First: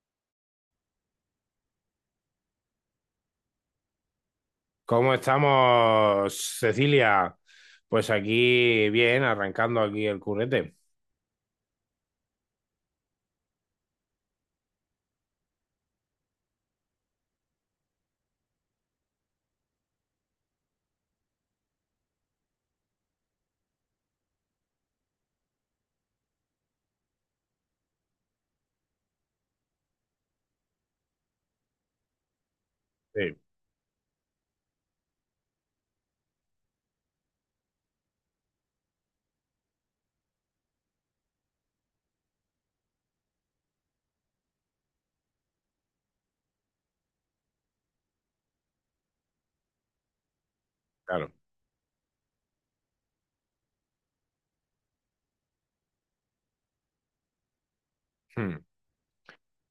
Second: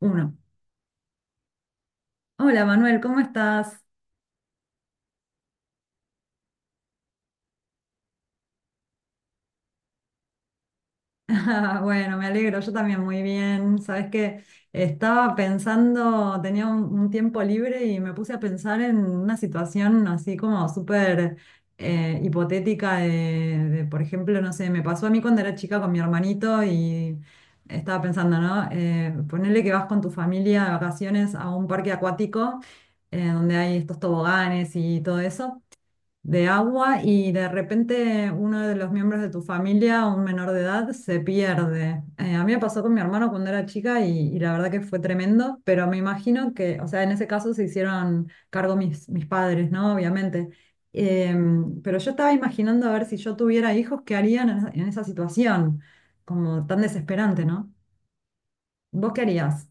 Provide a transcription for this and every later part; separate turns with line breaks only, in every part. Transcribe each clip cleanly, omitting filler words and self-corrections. Uno. Hola Manuel, ¿cómo estás?
¿Cómo estamos, Cecilia? Pues aquí, bien, arrancando aquí el currete.
Ah, bueno, me alegro, yo también muy bien. Sabes que estaba pensando, tenía un tiempo libre y me puse a pensar en una situación así como súper hipotética por ejemplo, no sé, me pasó a mí cuando era chica con mi hermanito y estaba pensando, ¿no? Ponele que vas con tu familia de vacaciones a un parque acuático,
Sí,
donde hay estos toboganes y todo eso. De agua, y de repente uno de los miembros de tu familia, un menor de edad, se pierde. A mí me pasó con mi hermano cuando era chica y, la verdad que fue tremendo, pero me imagino que, o sea, en ese caso se hicieron cargo mis padres, ¿no? Obviamente.
claro.
Pero yo estaba imaginando, a ver, si yo tuviera hijos, ¿qué harían en esa situación? Como tan desesperante, ¿no?
Hmm.
¿Vos qué harías?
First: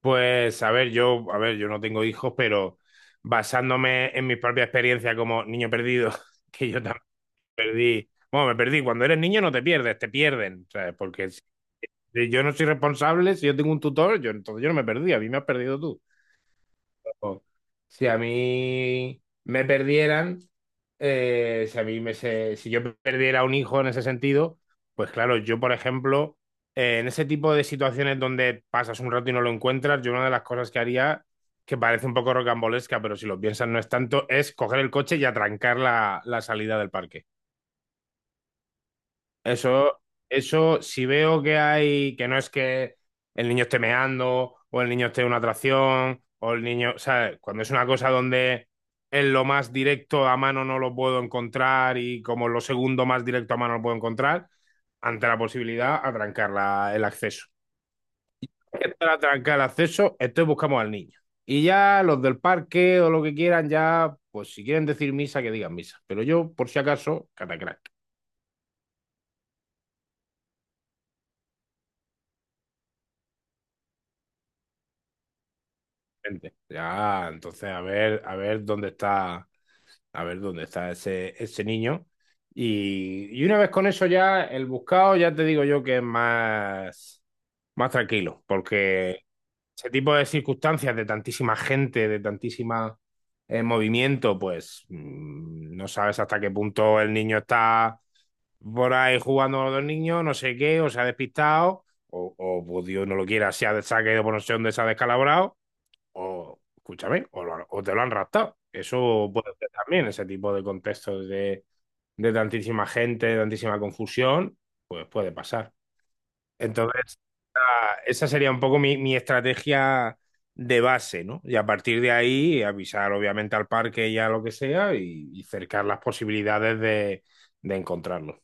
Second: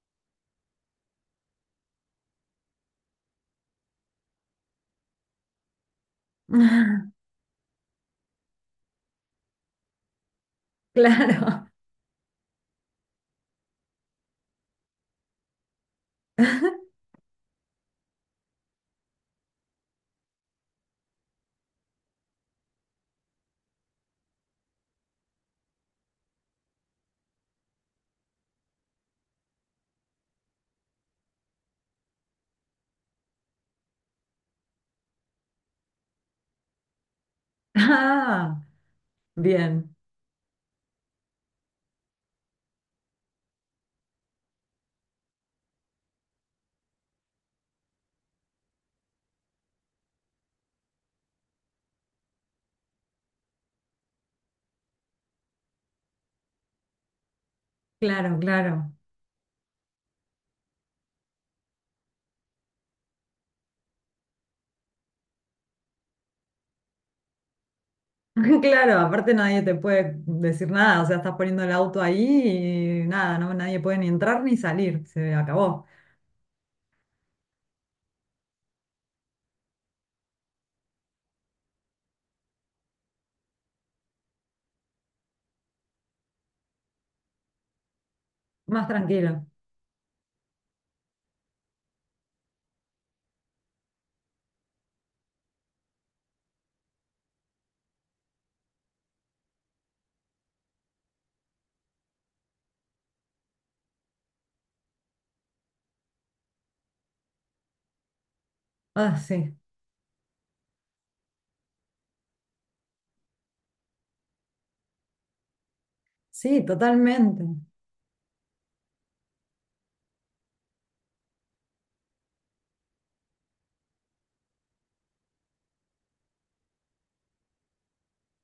Pues a ver, yo no tengo hijos, pero basándome en mi propia experiencia como niño perdido, que yo también perdí. Bueno, me perdí. Cuando eres niño no te pierdes, te pierden, ¿sabes? Porque
Claro.
si yo no soy responsable, si yo tengo un tutor, yo entonces yo no me perdí, a mí me has perdido tú. Ojo, si a mí me perdieran, si a mí si yo perdiera un hijo en ese sentido, pues claro, yo, por ejemplo, en ese tipo de situaciones donde pasas un rato y no lo encuentras, yo una de las cosas que haría, que parece un poco rocambolesca, pero si lo piensas no es tanto, es coger el coche y atrancar la salida del parque.
Ah, bien,
Eso, eso, si veo que hay, que no es que el niño esté meando, o el niño esté en una atracción, o el niño, ¿sabes? Cuando es una cosa donde es lo más directo a mano no lo puedo encontrar y como lo segundo más directo a mano lo puedo encontrar, ante la posibilidad, atrancar el acceso.
claro,
Que
claro.
para atrancar el acceso, entonces buscamos al niño. Y ya los del parque o lo que quieran, ya, pues si quieren decir misa, que digan misa. Pero yo, por si acaso, catacrán.
Claro, aparte nadie te puede decir nada, o sea, estás poniendo el auto ahí y nada, no, nadie puede ni entrar ni salir, se acabó.
Gente. Ya, entonces a ver dónde está, a ver dónde está ese niño. Y una vez con eso ya, el buscado, ya te digo yo que es más, más tranquilo,
Más
porque
tranquilo.
ese tipo de circunstancias de tantísima gente, de tantísima movimiento, pues no sabes hasta qué punto el niño está por ahí jugando con los niños, no sé qué, o se ha despistado, o pues Dios no lo quiera, se ha caído por no sé dónde, se ha descalabrado o, escúchame, o, o te lo han raptado.
Ah,
Eso puede
sí,
ser también, ese tipo de contextos de tantísima gente, de tantísima confusión, pues puede pasar.
sí,
Entonces,
totalmente.
esa sería un poco mi, mi estrategia de base, ¿no? Y a partir de ahí, avisar obviamente al parque y a lo que sea y cercar las posibilidades de encontrarlo.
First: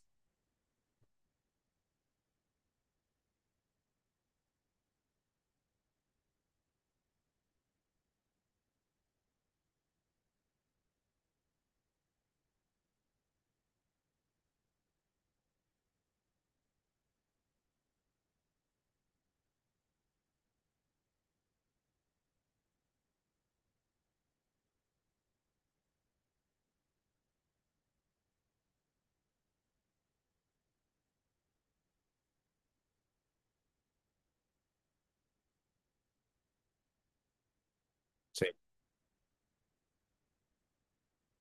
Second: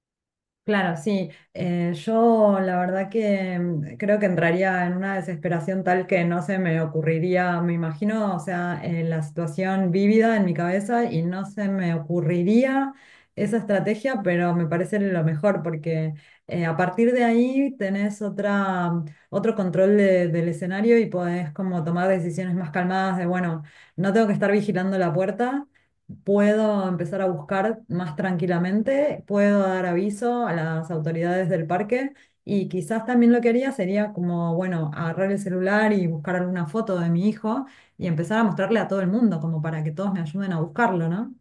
Claro, sí. Yo la verdad que creo que entraría en una desesperación tal que no se me ocurriría, me imagino, o sea, la situación vívida en mi cabeza, y no se me ocurriría esa estrategia, pero me parece lo mejor, porque a partir de ahí tenés otra, otro control del escenario y podés como tomar decisiones más calmadas de, bueno, no tengo que estar vigilando la puerta, puedo empezar a buscar más tranquilamente, puedo dar aviso a las autoridades del parque, y quizás también lo que haría sería como, bueno, agarrar el celular y buscar alguna foto de mi hijo y empezar a
Sí.
mostrarle a todo el mundo, como para que todos me ayuden a buscarlo, ¿no?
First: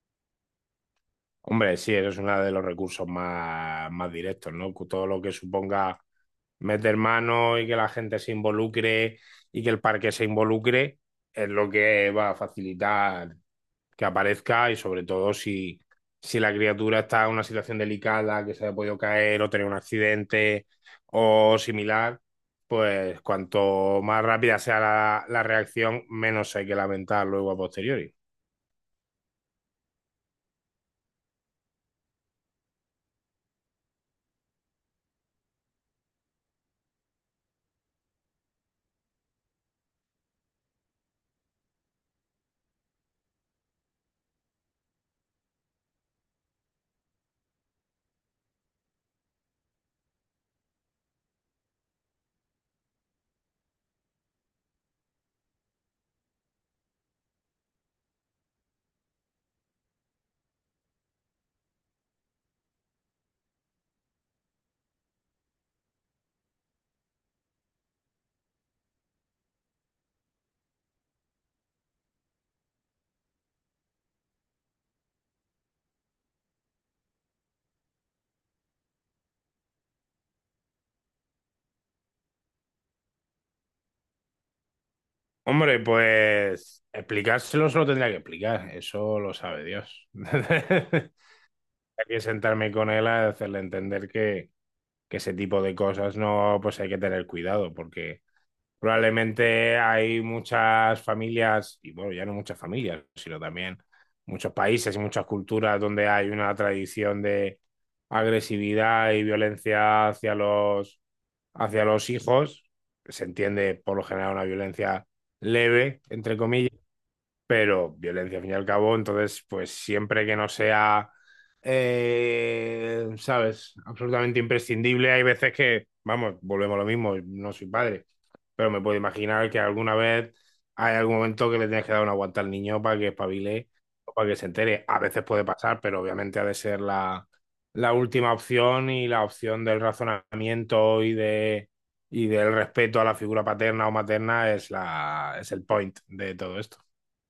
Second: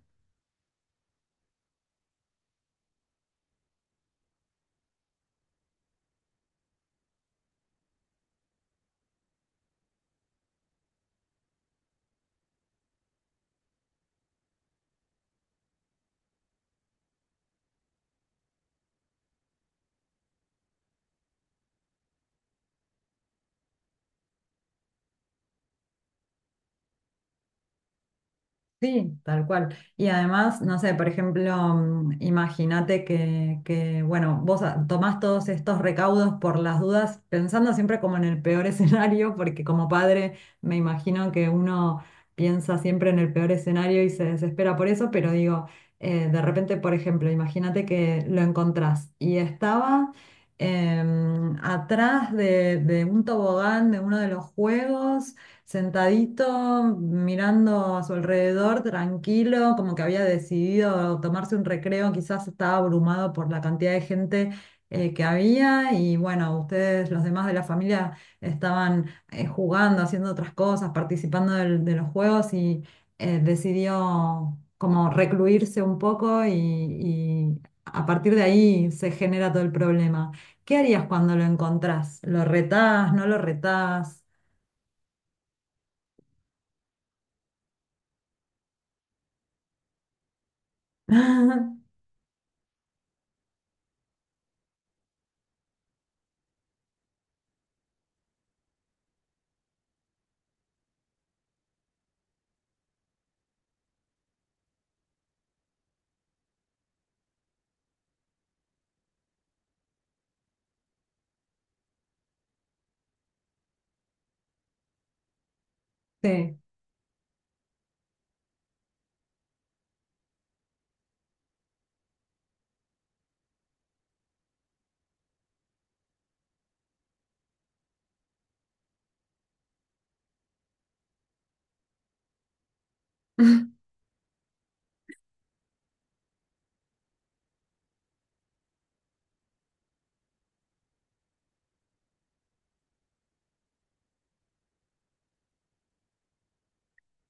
Hombre, sí, eso es uno de los recursos más, más directos, ¿no? Todo lo que suponga meter mano y que la gente se involucre y que el parque se involucre es lo que va a facilitar que aparezca y sobre todo si, si la criatura está en una situación delicada, que se haya podido caer o tener un accidente o similar, pues cuanto más rápida sea la, la reacción, menos hay que lamentar luego a posteriori.
Sí, tal cual. Y además, no sé, por ejemplo, imagínate que, bueno, tomás todos estos recaudos por las dudas, pensando siempre como en el peor escenario, porque como padre me imagino que uno piensa siempre en el peor escenario y se desespera por eso, pero digo, de repente, por ejemplo, imagínate que lo encontrás y estaba atrás de un tobogán de uno de los juegos, sentadito, mirando a su alrededor, tranquilo, como que había decidido tomarse un recreo, quizás estaba abrumado por la cantidad de gente que había, y bueno, ustedes, los demás de la familia, estaban jugando, haciendo otras cosas, participando de los juegos, y decidió como recluirse un poco y, a partir de ahí se genera todo el problema. ¿Qué harías cuando lo encontrás? ¿Lo retás? ¿No lo retás?
Hombre, pues explicárselo se lo tendría que explicar, eso lo sabe Dios. Hay que sentarme con él a hacerle entender que ese tipo de cosas no, pues hay que tener cuidado, porque probablemente hay muchas familias, y bueno, ya no muchas familias, sino también muchos países y muchas culturas donde hay una tradición de agresividad y violencia hacia los hijos. Se entiende por lo general una violencia leve, entre
Sí,
comillas, pero violencia al fin y al cabo, entonces, pues siempre que no sea, ¿sabes? Absolutamente imprescindible, hay veces que, vamos, volvemos a lo mismo, no soy padre, pero me puedo imaginar que alguna vez hay algún momento que le tienes que dar una aguanta al niño para que espabile o para que se entere. A veces puede pasar, pero obviamente ha de ser la, la última opción y la opción del razonamiento y de... Y del respeto a la figura paterna o materna es, la, es el point de todo esto.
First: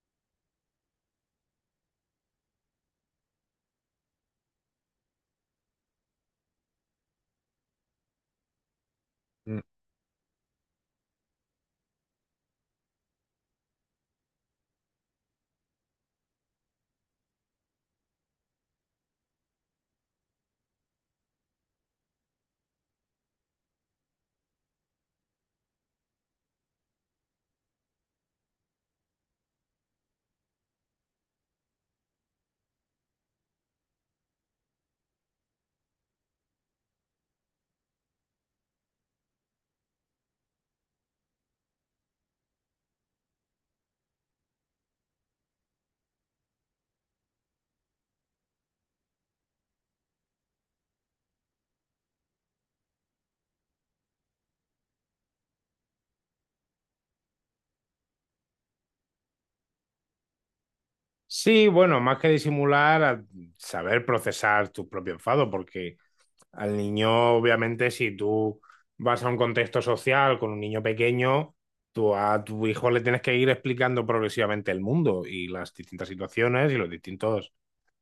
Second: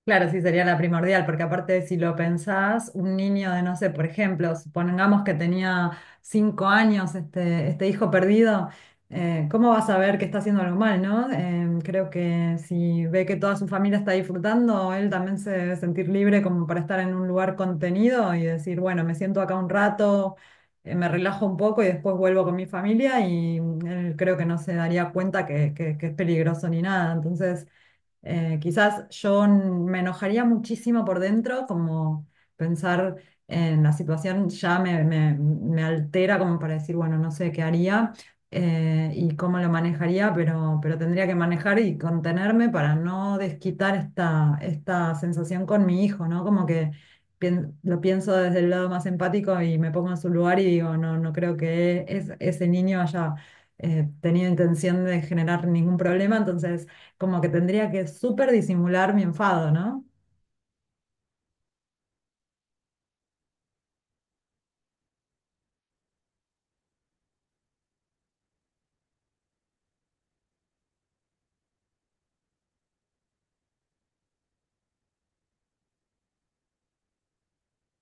claro, sí sería la primordial, porque aparte si lo pensás, un niño de, no sé, por ejemplo, supongamos que tenía 5 años este, este hijo perdido. ¿Cómo va a saber que está haciendo algo mal, no? Creo que si ve que toda su familia está disfrutando, él también se debe sentir libre como para estar en un lugar contenido y decir, bueno, me siento acá un rato, me relajo un poco y después vuelvo con mi familia, y él creo que no se daría cuenta que, que es peligroso ni nada, entonces... Quizás yo me enojaría muchísimo por dentro, como pensar en la situación. Ya me, me altera como para decir, bueno, no sé qué haría y cómo lo manejaría, pero tendría que manejar y contenerme para no desquitar esta, esta sensación con mi hijo, ¿no? Como que lo pienso desde el lado más empático y me pongo en su lugar y digo, no, no creo que es, ese niño haya... tenido intención de generar ningún problema, entonces como que tendría que súper disimular mi enfado, ¿no?
Sí, bueno, más que disimular, a saber procesar tu propio enfado, porque al niño, obviamente, si tú vas a un contexto social con un niño pequeño, tú a tu hijo le tienes que ir explicando progresivamente el mundo y las distintas situaciones y los distintos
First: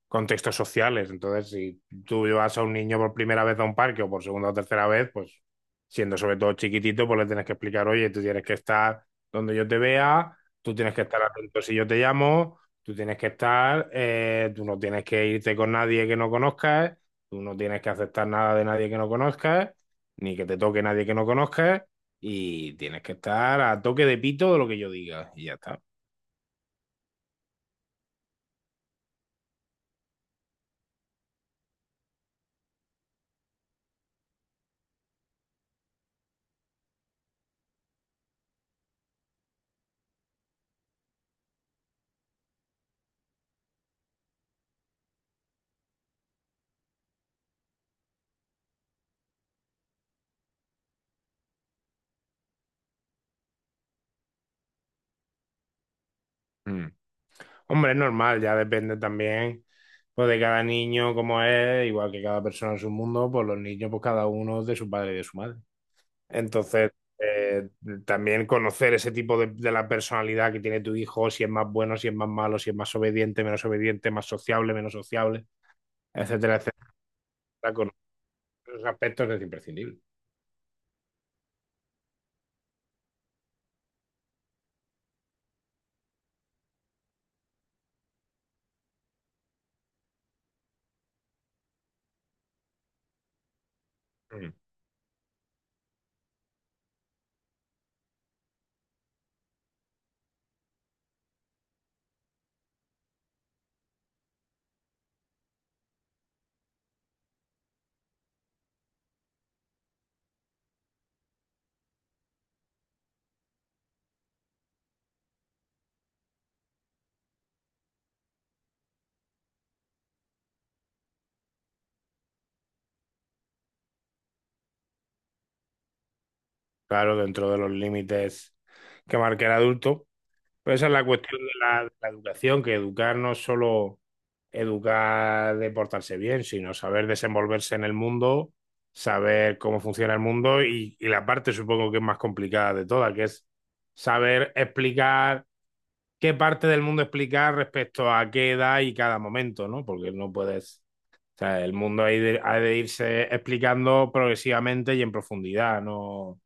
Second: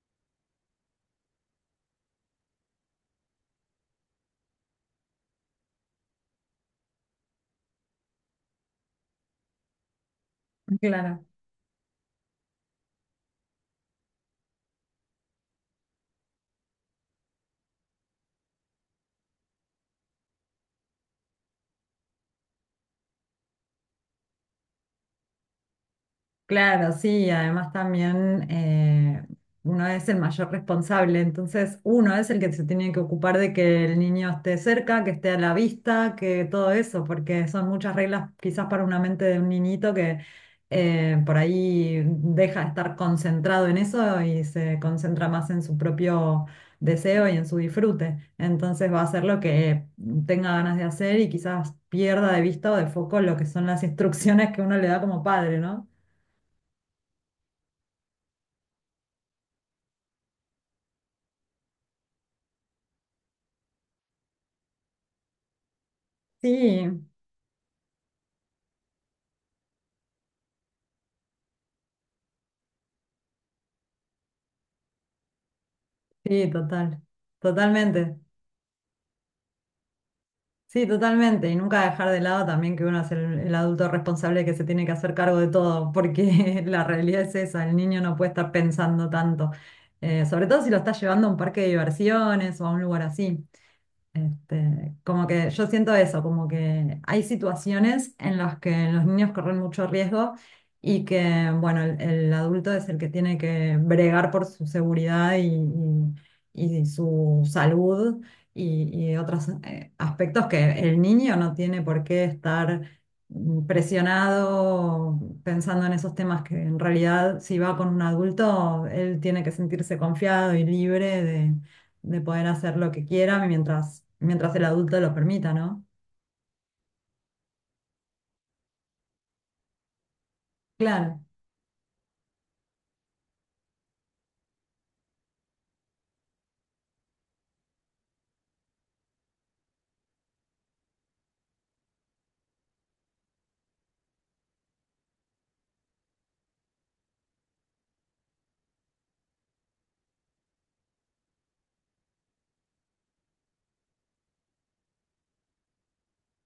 contextos sociales. Entonces, si tú llevas a un niño por primera vez a un parque o por segunda o tercera vez, pues siendo sobre todo chiquitito, pues le tienes que explicar, oye, tú tienes que estar donde yo te vea, tú tienes que estar
Claro.
atento si yo te llamo, tú tienes que estar, tú no tienes que irte con nadie que no conozcas, tú no tienes que aceptar nada de nadie que no conozcas, ni que te toque nadie que no conozcas, y tienes que estar a toque de pito de lo que yo diga, y ya está.
Claro, sí, además también, uno es el mayor responsable, entonces uno es el que se tiene que ocupar de que el niño esté cerca, que esté a la vista, que todo eso, porque son muchas reglas quizás para una mente de un niñito, que por ahí deja de estar concentrado en eso y se concentra más en su propio deseo y en su disfrute. Entonces va a hacer lo que tenga ganas de hacer y quizás pierda de vista o de foco lo que son las instrucciones que uno le da como padre, ¿no?
Mm. Hombre, es normal, ya depende también pues, de cada niño como es, igual que cada persona en su mundo, pues los niños, pues cada uno es de su padre y de su madre.
Sí,
Entonces, eh, también conocer ese tipo de la personalidad que tiene tu hijo, si es más bueno, si es más malo, si es más obediente, menos obediente, más sociable, menos sociable,
sí,
etcétera, etcétera,
total,
conocer
totalmente,
esos aspectos es imprescindible.
sí, totalmente. Y nunca dejar de lado también que uno es el adulto responsable que se tiene que hacer cargo de todo, porque la realidad es esa, el niño no puede estar pensando tanto. Sobre todo si lo estás llevando a un parque de diversiones o a un lugar así.
Mm.
Este, como que yo siento eso, como que hay situaciones en las que los niños corren mucho riesgo, y que, bueno, el adulto es el que tiene que bregar por su seguridad y, y su salud y otros aspectos que el niño no tiene por qué estar presionado pensando en esos temas, que en realidad si va con un adulto, él tiene que sentirse confiado y libre de poder hacer lo que quiera mientras, mientras el adulto lo permita, ¿no?
Claro, dentro de los límites que marca el adulto. Pero esa es la
Claro,
cuestión de la educación, que educar no es solo educar de portarse bien, sino saber desenvolverse en el mundo, saber cómo funciona el mundo y la parte supongo que es más complicada de todas, que es saber explicar qué parte del mundo explicar respecto a qué edad y cada momento, ¿no? Porque no puedes... O sea, el mundo ha de irse explicando progresivamente y en profundidad, no,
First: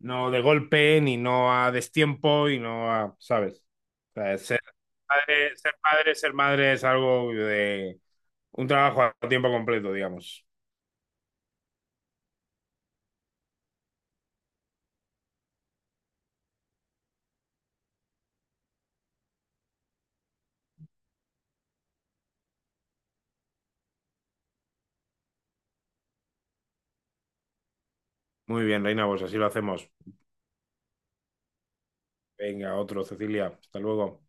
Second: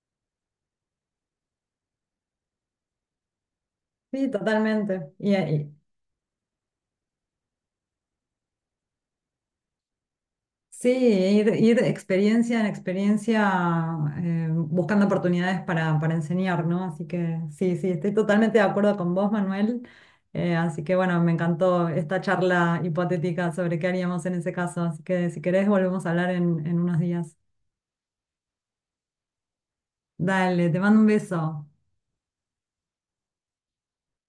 no de golpe, ni no a destiempo, y no a, ¿sabes? O
sí,
sea, ser,
totalmente. Y,
padre, ser padre, ser madre es algo de, un trabajo a tiempo completo, digamos.
sí, ir, ir de experiencia en experiencia, buscando oportunidades para enseñar, ¿no? Así que sí, sí, estoy totalmente de acuerdo con vos, Manuel. Así que bueno, me encantó esta charla hipotética sobre qué haríamos en ese caso. Así que si querés, volvemos a hablar en unos días.
Muy bien, Reina, pues así lo hacemos.
Dale, te mando un beso.
Venga, otro, Cecilia. Hasta luego.